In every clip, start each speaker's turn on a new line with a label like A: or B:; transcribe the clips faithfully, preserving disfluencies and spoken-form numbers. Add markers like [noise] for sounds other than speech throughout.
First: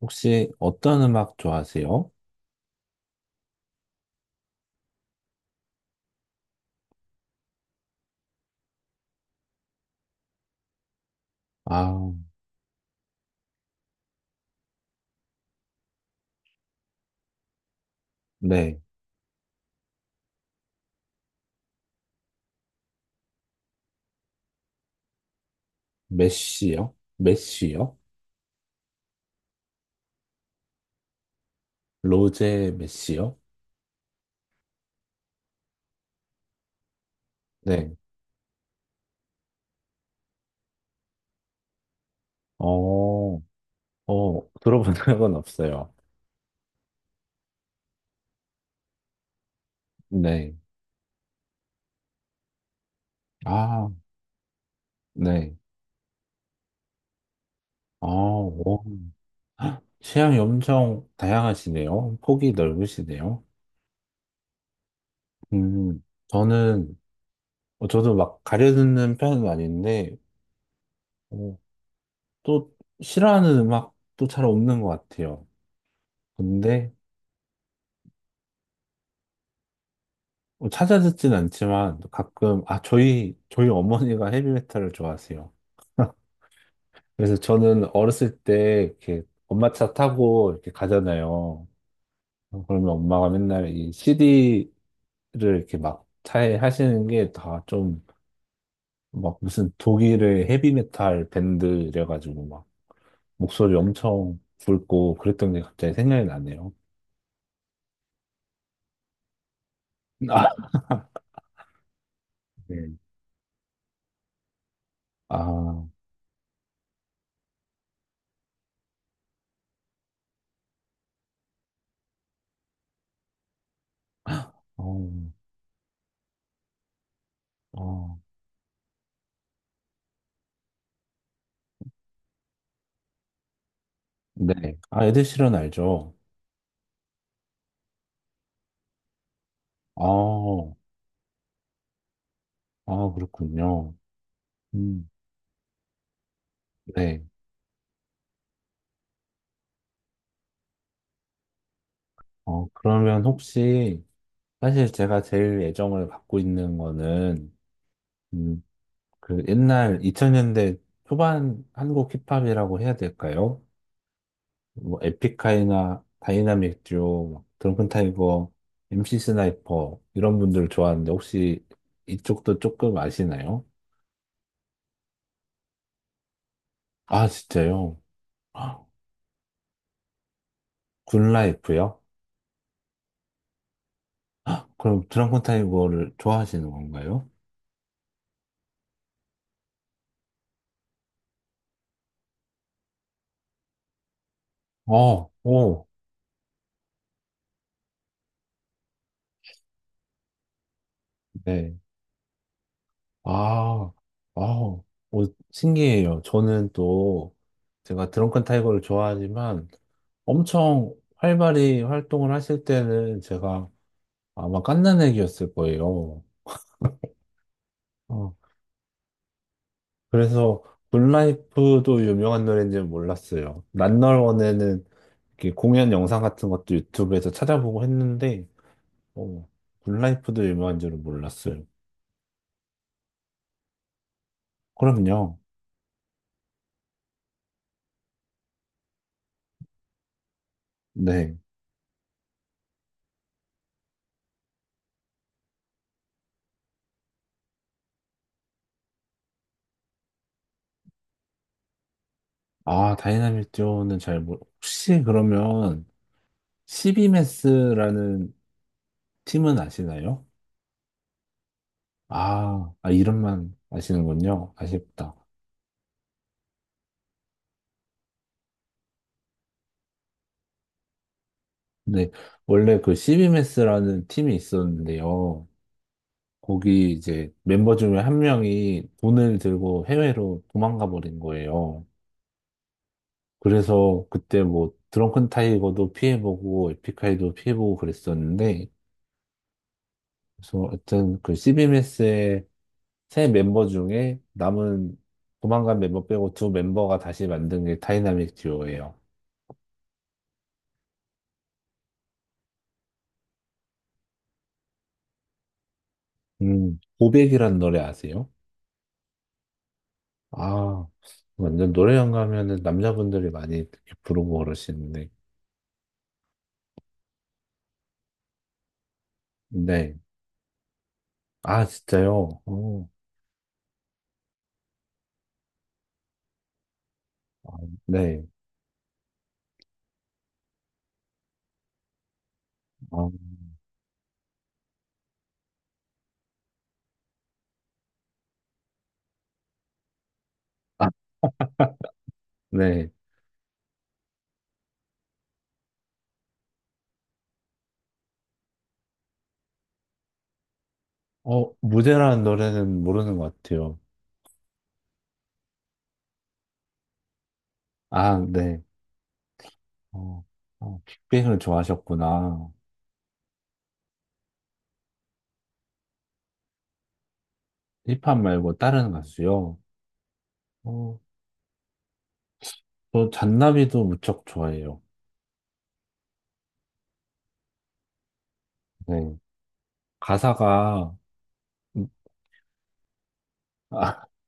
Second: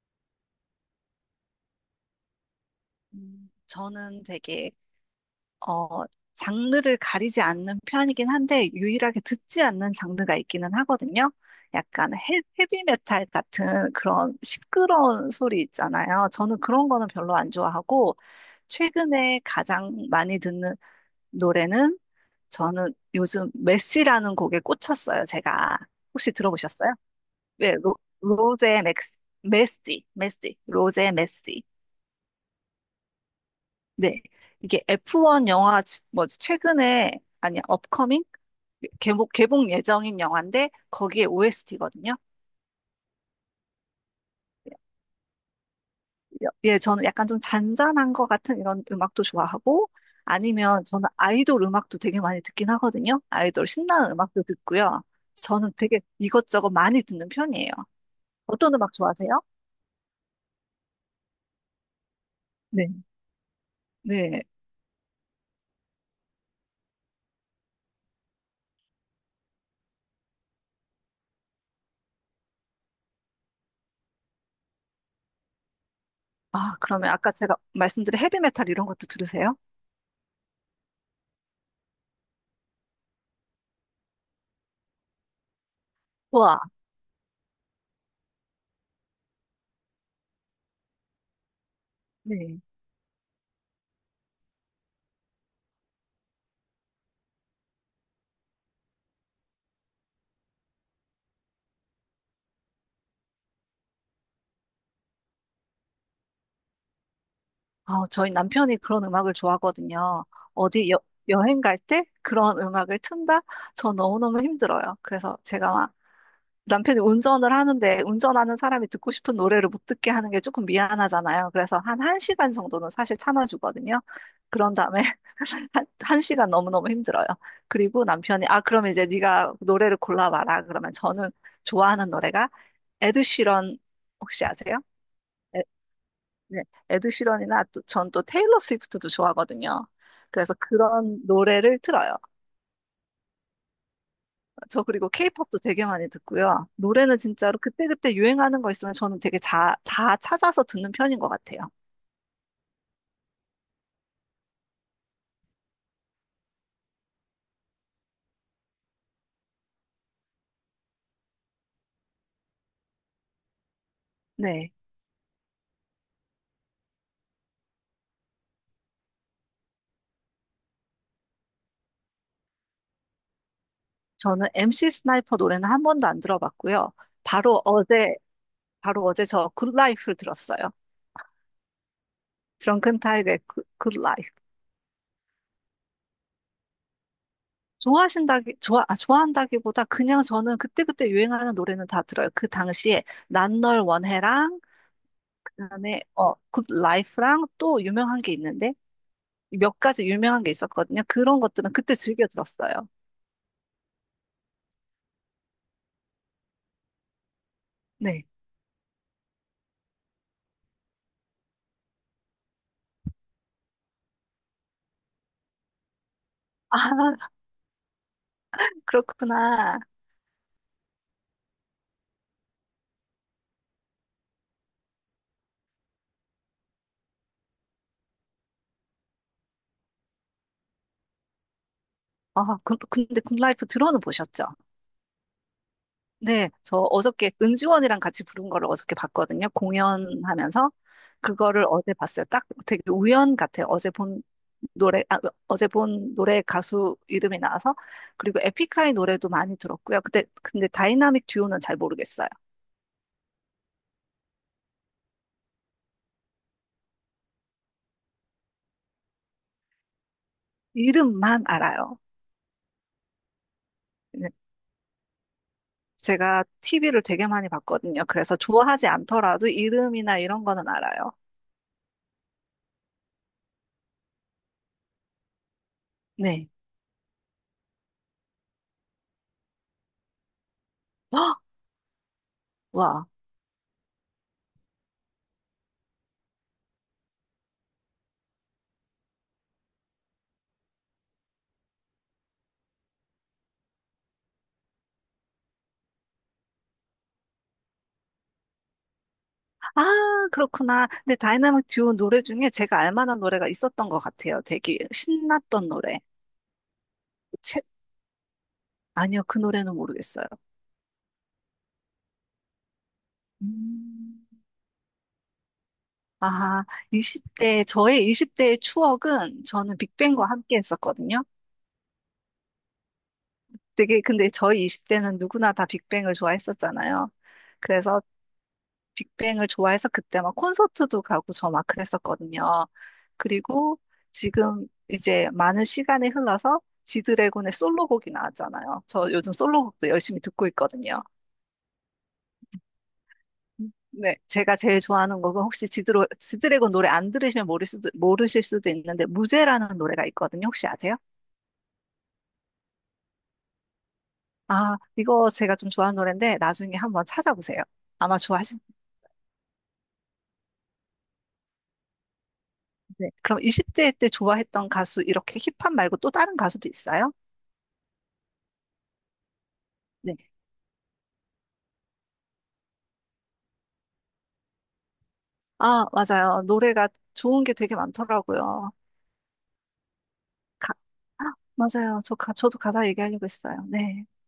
A: 혹시 어떤 음악 좋아하세요?
B: 음, 저는 되게, 어, 장르를 가리지 않는 편이긴 한데, 유일하게 듣지 않는 장르가 있기는 하거든요.
A: 아,
B: 약간 헤, 헤비메탈 같은 그런 시끄러운 소리 있잖아요. 저는 그런 거는 별로 안 좋아하고,
A: 네.
B: 최근에 가장 많이 듣는 노래는, 저는 요즘 메시라는 곡에 꽂혔어요, 제가. 혹시 들어보셨어요?
A: 메시요?
B: 네, 로,
A: 메시요?
B: 로제 맥스, 메시, 메시, 로제 메시.
A: 로제 메시요?
B: 네. 이게 에프원 영화, 뭐지, 최근에, 아니,
A: 네.
B: 업커밍? 개봉, 개봉 예정인 영화인데, 거기에 오에스티거든요.
A: 어, 어, 들어본 [laughs] 적은 없어요.
B: 예, 저는 약간 좀 잔잔한 것 같은 이런 음악도 좋아하고,
A: 네.
B: 아니면 저는 아이돌 음악도 되게 많이 듣긴 하거든요. 아이돌
A: 아,
B: 신나는 음악도 듣고요.
A: 네.
B: 저는 되게 이것저것 많이 듣는 편이에요.
A: 아,
B: 어떤
A: 오.
B: 음악 좋아하세요?
A: [gasps] 헉, 취향이 엄청 다양하시네요. 폭이
B: 네.
A: 넓으시네요.
B: 네.
A: 음, 저는, 어, 저도 막 가려듣는 편은 아닌데, 어, 또 싫어하는 음악도 잘 없는 것 같아요.
B: 아,
A: 근데,
B: 그러면 아까 제가 말씀드린 헤비메탈 이런 것도 들으세요?
A: 뭐 찾아듣진 않지만 가끔 아 저희 저희 어머니가 헤비메탈을 좋아하세요. [laughs]
B: 와,
A: 그래서 저는 어렸을 때 이렇게 엄마 차 타고 이렇게 가잖아요.
B: 네.
A: 그러면 엄마가 맨날 이 씨디를 이렇게 막 차에 하시는 게 다 좀 막 무슨 독일의 헤비메탈 밴드 래가지고 막 목소리 엄청 굵고 그랬던 게 갑자기 생각이 나네요.
B: 어, 저희 남편이 그런 음악을 좋아하거든요.
A: [laughs] 아,
B: 어디 여, 여행 갈 때 그런
A: 네.
B: 음악을 튼다? 저 너무너무 힘들어요. 그래서 제가
A: 아,
B: 막 남편이 운전을 하는데 운전하는 사람이 듣고 싶은 노래를 못 듣게 하는 게 조금 미안하잖아요. 그래서 한 1시간 정도는 사실 참아주거든요. 그런 다음에
A: 어,
B: [laughs] 한, 한 시간 너무너무 힘들어요. 그리고
A: 어,
B: 남편이 아 그럼 이제 네가 노래를 골라봐라. 그러면 저는 좋아하는 노래가 에드 시런 혹시
A: 네.
B: 아세요?
A: 아, 에드 시런 알죠?
B: 네, 에드시런이나 또, 전 또 테일러 스위프트도 좋아하거든요.
A: 아,
B: 그래서 그런 노래를 틀어요.
A: 아, 그렇군요.
B: 저 그리고
A: 음,
B: 케이팝도 되게 많이 듣고요. 노래는
A: 네.
B: 진짜로 그때그때 유행하는 거 있으면 저는 되게 자, 다 찾아서 듣는 편인 것 같아요.
A: 어, 그러면 혹시, 사실 제가 제일 애정을 갖고 있는 거는, 음, 그 옛날 이천 년대 초반 한국 힙합이라고 해야 될까요?
B: 네.
A: 뭐, 에픽하이나 다이나믹 듀오, 막 드렁큰 타이거, 엠씨 스나이퍼, 이런 분들 좋아하는데, 혹시 이쪽도 조금 아시나요?
B: 저는 엠씨 스나이퍼 노래는 한 번도 안 들어봤고요.
A: 아,
B: 바로
A: 진짜요?
B: 어제,
A: 아,
B: 바로 어제 저 굿라이프를 들었어요.
A: 굿라이프요?
B: 드렁큰 타이거의 굿, 굿라이프.
A: 아, 그럼 드렁큰 타이거를 좋아하시는 건가요?
B: 좋아하신다기, 좋아, 아, 좋아한다기보다 그냥 저는 그때그때 유행하는 노래는 다 들어요. 그 당시에 난 널 원해랑
A: 어, 오,
B: 그다음에 어, 굿라이프랑 또 유명한 게 있는데 몇 가지 유명한 게 있었거든요. 그런 것들은
A: 네.
B: 그때 즐겨 들었어요.
A: 아, 아우, 어, 신기해요. 저는 또 제가
B: 네.
A: 드렁큰 타이거를 좋아하지만 엄청 활발히 활동을 하실 때는 제가 아마 갓난애기였을 거예요.
B: 아, [laughs]
A: 어,
B: 그렇구나.
A: 그래서 굿라이프도 유명한 노래인지는 몰랐어요. 난널원에는 이렇게 공연 영상 같은 것도 유튜브에서 찾아보고 했는데, 어, 굿라이프도 유명한 줄은 몰랐어요.
B: 아, 그- 근데 굿라이프 들어는 보셨죠?
A: 그럼요.
B: 네, 저 어저께 은지원이랑 같이 부른 거를 어저께 봤거든요. 공연하면서
A: 네.
B: 그거를 어제 봤어요. 딱 되게 우연 같아요. 어제 본 노래, 아, 어제 본 노래 가수 이름이 나와서 그리고 에픽하이 노래도 많이 들었고요. 그때 근데 다이나믹 듀오는 잘 모르겠어요.
A: 아, 다이나믹 듀오는 잘 모르, 혹시 그러면 시비메스라는 팀은 아시나요?
B: 이름만 알아요.
A: 아, 아, 이름만
B: 네.
A: 아시는군요. 아쉽다.
B: 제가 티비를 되게 많이 봤거든요. 그래서 좋아하지 않더라도 이름이나 이런 거는 알아요.
A: 근데 원래 그 시비메스라는 팀이 있었는데요.
B: 네.
A: 거기 이제 멤버 중에 한 명이 돈을 들고 해외로 도망가 버린
B: 헉!
A: 거예요.
B: 와.
A: 그래서 그때 뭐 드렁큰 타이거도 피해보고 에픽하이도 피해보고 그랬었는데 그래서 하여튼 그 시비메스의 세 멤버 중에 남은 도망간 멤버 빼고 두 멤버가 다시 만든 게 다이나믹 듀오예요.
B: 아, 그렇구나. 근데 다이나믹 듀오 노래 중에 제가 알 만한 노래가 있었던 것 같아요. 되게 신났던 노래.
A: 음, 고백이라는
B: 채...
A: 노래 아세요?
B: 아니요, 그 노래는 모르겠어요.
A: 아, 완전 노래방 가면은 남자분들이 많이 이렇게
B: 음.
A: 부르고 그러시는데.
B: 아, 이십 대, 저의 이십 대의 추억은 저는
A: 네.
B: 빅뱅과 함께 했었거든요.
A: 아, 진짜요? 어,
B: 되게, 근데 저희 이십 대는 누구나 다 빅뱅을 좋아했었잖아요.
A: 아,
B: 그래서
A: 네.
B: 빅뱅을 좋아해서 그때 막 콘서트도 가고 저 막 그랬었거든요.
A: 어,
B: 그리고 지금 이제 많은 시간이 흘러서 지드래곤의 솔로곡이 나왔잖아요. 저 요즘 솔로곡도 열심히 듣고
A: 아,
B: 있거든요.
A: 네.
B: 네, 제가 제일 좋아하는 곡은 혹시 지드로, 지드래곤 노래 안 들으시면 모를 수도, 모르실 수도 있는데 무제라는 노래가 있거든요. 혹시 아세요?
A: 어, 무대라는 노래는 모르는 것 같아요.
B: 아, 이거 제가 좀 좋아하는 노래인데 나중에 한번 찾아보세요.
A: 아,
B: 아마 좋아하실
A: 네. 어, 어, 빅뱅을 좋아하셨구나.
B: 텐데. 그럼 이십 대 때 좋아했던 가수 이렇게 힙합 말고 또 다른 가수도 있어요?
A: 힙합 말고 다른 가수요?
B: 네.
A: 어, 저 잔나비도 무척 좋아해요.
B: 아, 맞아요. 노래가 좋은 게 되게 많더라고요.
A: 네.
B: 가,
A: 가사가, 음,
B: 맞아요. 저 가, 저도 가사 얘기하려고 했어요.
A: 아,
B: 네.
A: [laughs]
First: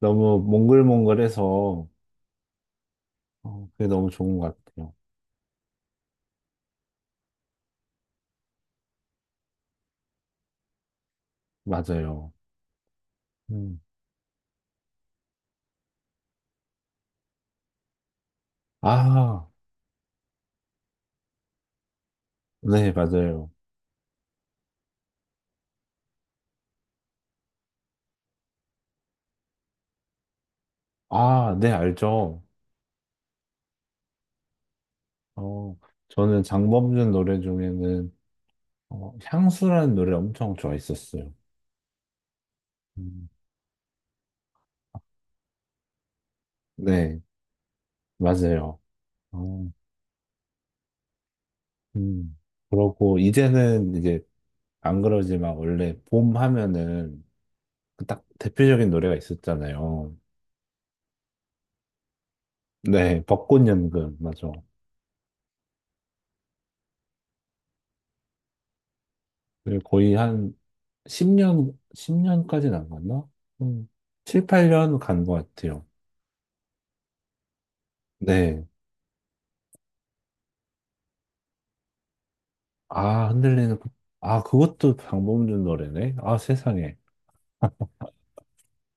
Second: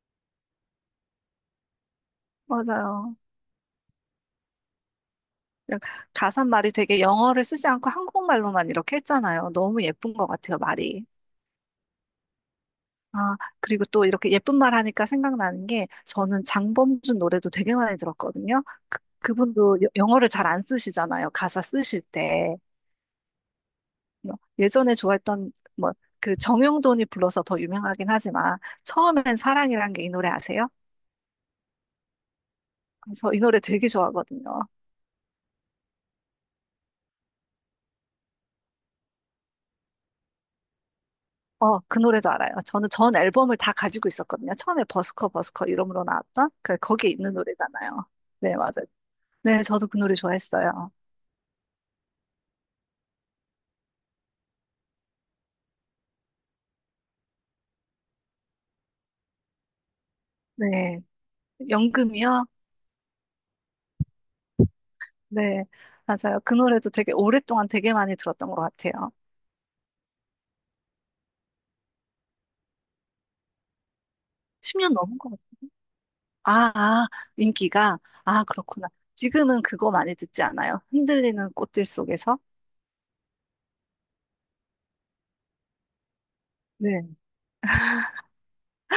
A: 너무 몽글몽글해서,
B: 맞아요.
A: 어, 그게 너무 좋은 것 같아요.
B: 그냥 가사 말이 되게 영어를 쓰지 않고 한국말로만 이렇게 했잖아요. 너무 예쁜 것 같아요, 말이.
A: 맞아요.
B: 아,
A: 음.
B: 그리고 또 이렇게 예쁜 말 하니까 생각나는 게 저는 장범준 노래도 되게 많이 들었거든요. 그,
A: 아,
B: 그분도 여- 영어를 잘 안 쓰시잖아요. 가사 쓰실 때.
A: 네, 맞아요.
B: 뭐, 예전에 좋아했던 뭐 그 정용돈이 불러서 더 유명하긴 하지만 처음엔 사랑이란 게 이 노래 아세요?
A: 아, 네, 알죠.
B: 저 이 노래 되게 좋아하거든요.
A: 어, 저는 장범준 노래 중에는 어, 향수라는 노래 엄청 좋아했었어요.
B: 어, 그 노래도 알아요. 저는 전
A: 음,
B: 앨범을 다 가지고 있었거든요. 처음에 버스커 버스커 이름으로 나왔던 그 거기에
A: 네,
B: 있는 노래잖아요. 네,
A: 맞아요.
B: 맞아요. 네,
A: 어,
B: 저도 그 노래 좋아했어요.
A: 음. 그러고 이제는 이제 안 그러지만 원래 봄 하면은 그딱 대표적인 노래가 있었잖아요.
B: 네, 연금이요?
A: 네, 벚꽃연금, 맞아.
B: 네, 맞아요. 그 노래도 되게 오랫동안 되게 많이 들었던 것 같아요.
A: 그게 거의 한 십 년, 십 년까지는 안 갔나? 음, 칠,
B: 십 년
A: 팔 년
B: 넘은
A: 간
B: 것
A: 것
B: 같아요.
A: 같아요.
B: 아, 아, 인기가. 아,
A: 네.
B: 그렇구나. 지금은 그거 많이 듣지 않아요? 흔들리는 꽃들 속에서?
A: 아, 흔들리는, 꽃. 아, 그것도 방범준 노래네. 아, 세상에.
B: 네.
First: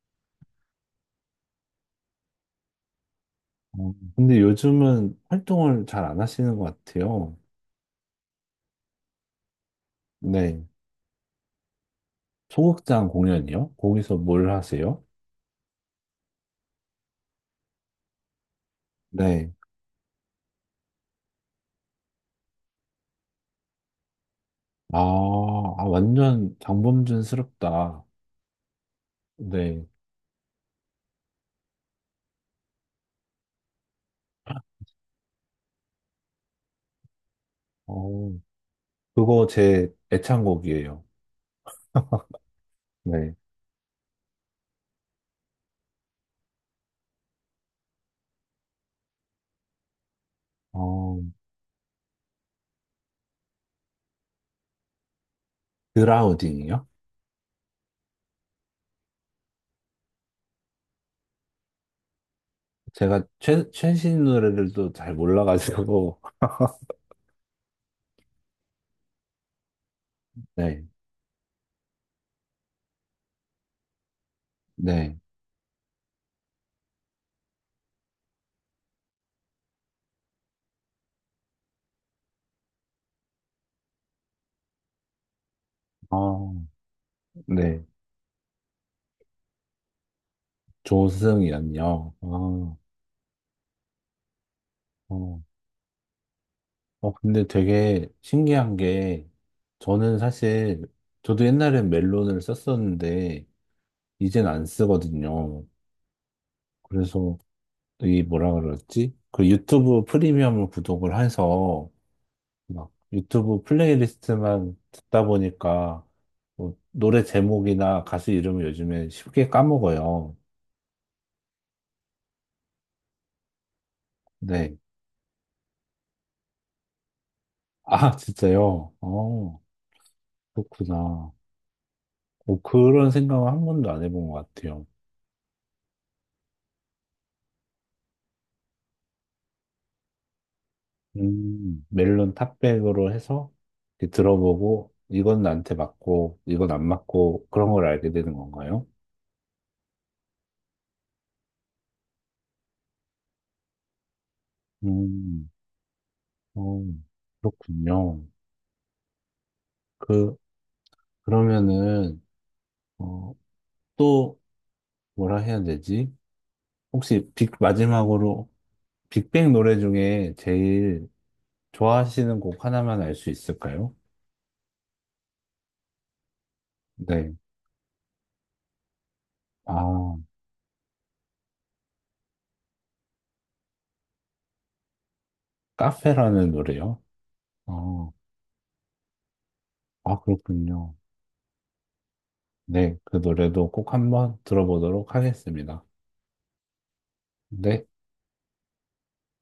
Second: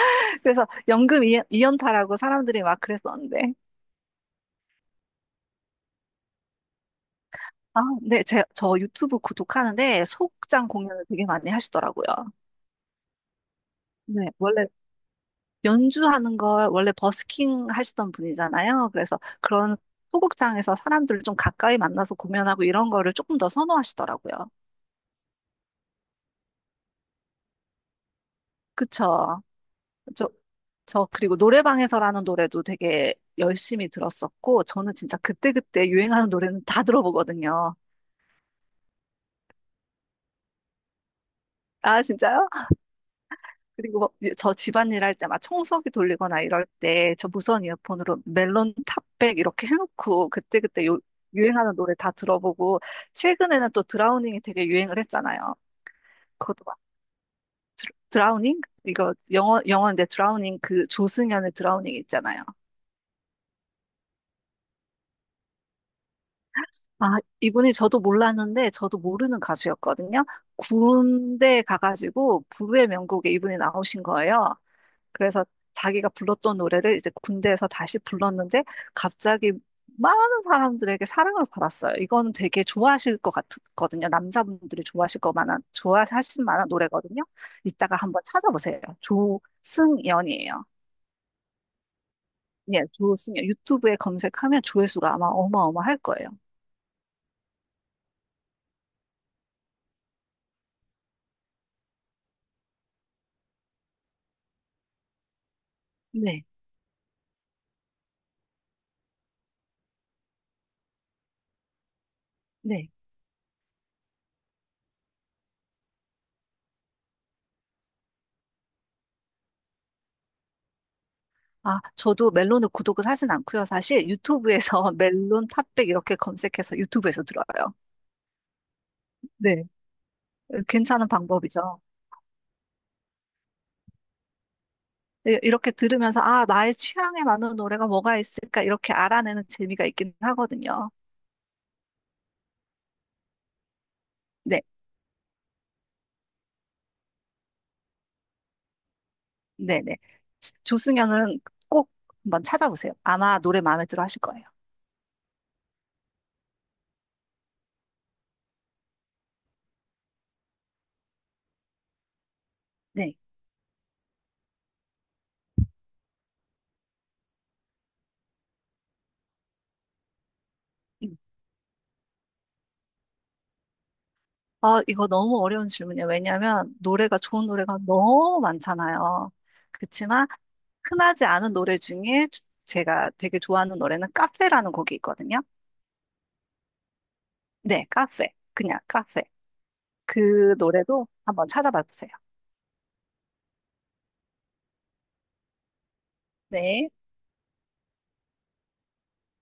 B: [laughs] 그래서 연금 이- 이연타라고 사람들이 막 그랬었는데.
A: 어, 근데 요즘은 활동을 잘 안 하시는 것 같아요.
B: 아, 네, 제, 저 유튜브 구독하는데
A: 네.
B: 소극장 공연을 되게 많이 하시더라고요.
A: 소극장 공연이요? 거기서
B: 네,
A: 뭘
B: 원래
A: 하세요?
B: 연주하는 걸 원래 버스킹 하시던 분이잖아요. 그래서
A: 네.
B: 그런 소극장에서 사람들을 좀 가까이 만나서 공연하고 이런 거를 조금 더 선호하시더라고요.
A: 아, 아, 완전 장범준스럽다.
B: 그쵸?
A: 네.
B: 저, 저 그리고 노래방에서라는 노래도 되게 열심히 들었었고 저는 진짜 그때그때 유행하는 노래는 다 들어보거든요.
A: 어, 그거 제 애창곡이에요.
B: 아, 진짜요?
A: 네.
B: 그리고 뭐 저 집안일 할 때 막 청소기 돌리거나 이럴 때 저 무선 이어폰으로 멜론 탑백 이렇게 해놓고 그때그때 요,
A: 어,
B: 유행하는 노래 다 들어보고 최근에는 또 드라우닝이 되게 유행을 했잖아요. 그것도 막
A: 그라우딩이요?
B: 드, 드라우닝? 이거 영어, 영어인데 드라우닝 그 조승연의 드라우닝 있잖아요.
A: 제가 최, 최신 노래들도 잘 몰라가지고.
B: 아, 이분이 저도 몰랐는데 저도 모르는 가수였거든요.
A: [laughs] 네.
B: 군대 가가지고 부의 명곡에 이분이 나오신 거예요.
A: 네.
B: 그래서 자기가 불렀던 노래를 이제 군대에서 다시 불렀는데 갑자기 많은 사람들에게 사랑을 받았어요. 이거는 되게 좋아하실 것 같거든요. 남자분들이 좋아하실 것 만한,
A: 아,
B: 좋아하실 만한 노래거든요.
A: 네.
B: 이따가 한번 찾아보세요. 조승연이에요.
A: 조승이란요. 아,
B: 예, 조승연. 유튜브에 검색하면 조회수가 아마
A: 어.
B: 어마어마할 거예요.
A: 어, 근데 되게 신기한 게, 저는 사실, 저도 옛날엔 멜론을 썼었는데, 이젠 안 쓰거든요.
B: 네,
A: 그래서, 이 뭐라 그러지? 그 유튜브 프리미엄을 구독을 해서,
B: 네.
A: 막 유튜브 플레이리스트만 듣다 보니까, 뭐 노래 제목이나 가수 이름을 요즘에 쉽게 까먹어요.
B: 아, 저도 멜론을 구독을 하진 않고요. 사실
A: 네.
B: 유튜브에서 [laughs] 멜론 탑백 이렇게 검색해서 유튜브에서 들어요.
A: 아, 진짜요? 어,
B: 네, 괜찮은
A: 그렇구나.
B: 방법이죠.
A: 뭐 그런 생각은 한 번도 안 해본 것 같아요.
B: 이- 이렇게 들으면서 아, 나의 취향에 맞는 노래가 뭐가 있을까 이렇게 알아내는 재미가 있긴 하거든요.
A: 음, 멜론 탑백으로 해서 이렇게
B: 네,
A: 들어보고, 이건 나한테 맞고, 이건 안 맞고, 그런 걸 알게 되는 건가요?
B: 네, 네. 조승연은 꼭 한번 찾아보세요. 아마 노래 마음에 들어 하실 거예요.
A: 음, 어, 그렇군요. 그, 그러면은,
B: 네.
A: 어, 또, 뭐라 해야 되지? 혹시 빅, 마지막으로 빅뱅 노래 중에 제일
B: 음.
A: 좋아하시는 곡 하나만 알 수 있을까요?
B: 어, 이거 너무 어려운 질문이에요. 왜냐하면 노래가
A: 네.
B: 좋은 노래가 너무 많잖아요.
A: 아,
B: 그렇지만 흔하지 않은 노래 중에 주- 제가 되게 좋아하는 노래는 카페라는 곡이 있거든요.
A: 카페라는 노래요?
B: 네,
A: 어,
B: 카페. 그냥 카페.
A: 아,
B: 그
A: 그렇군요.
B: 노래도 한번 찾아봐 보세요.
A: 네, 그 노래도 꼭 한번 들어보도록 하겠습니다.
B: 네.
A: 네.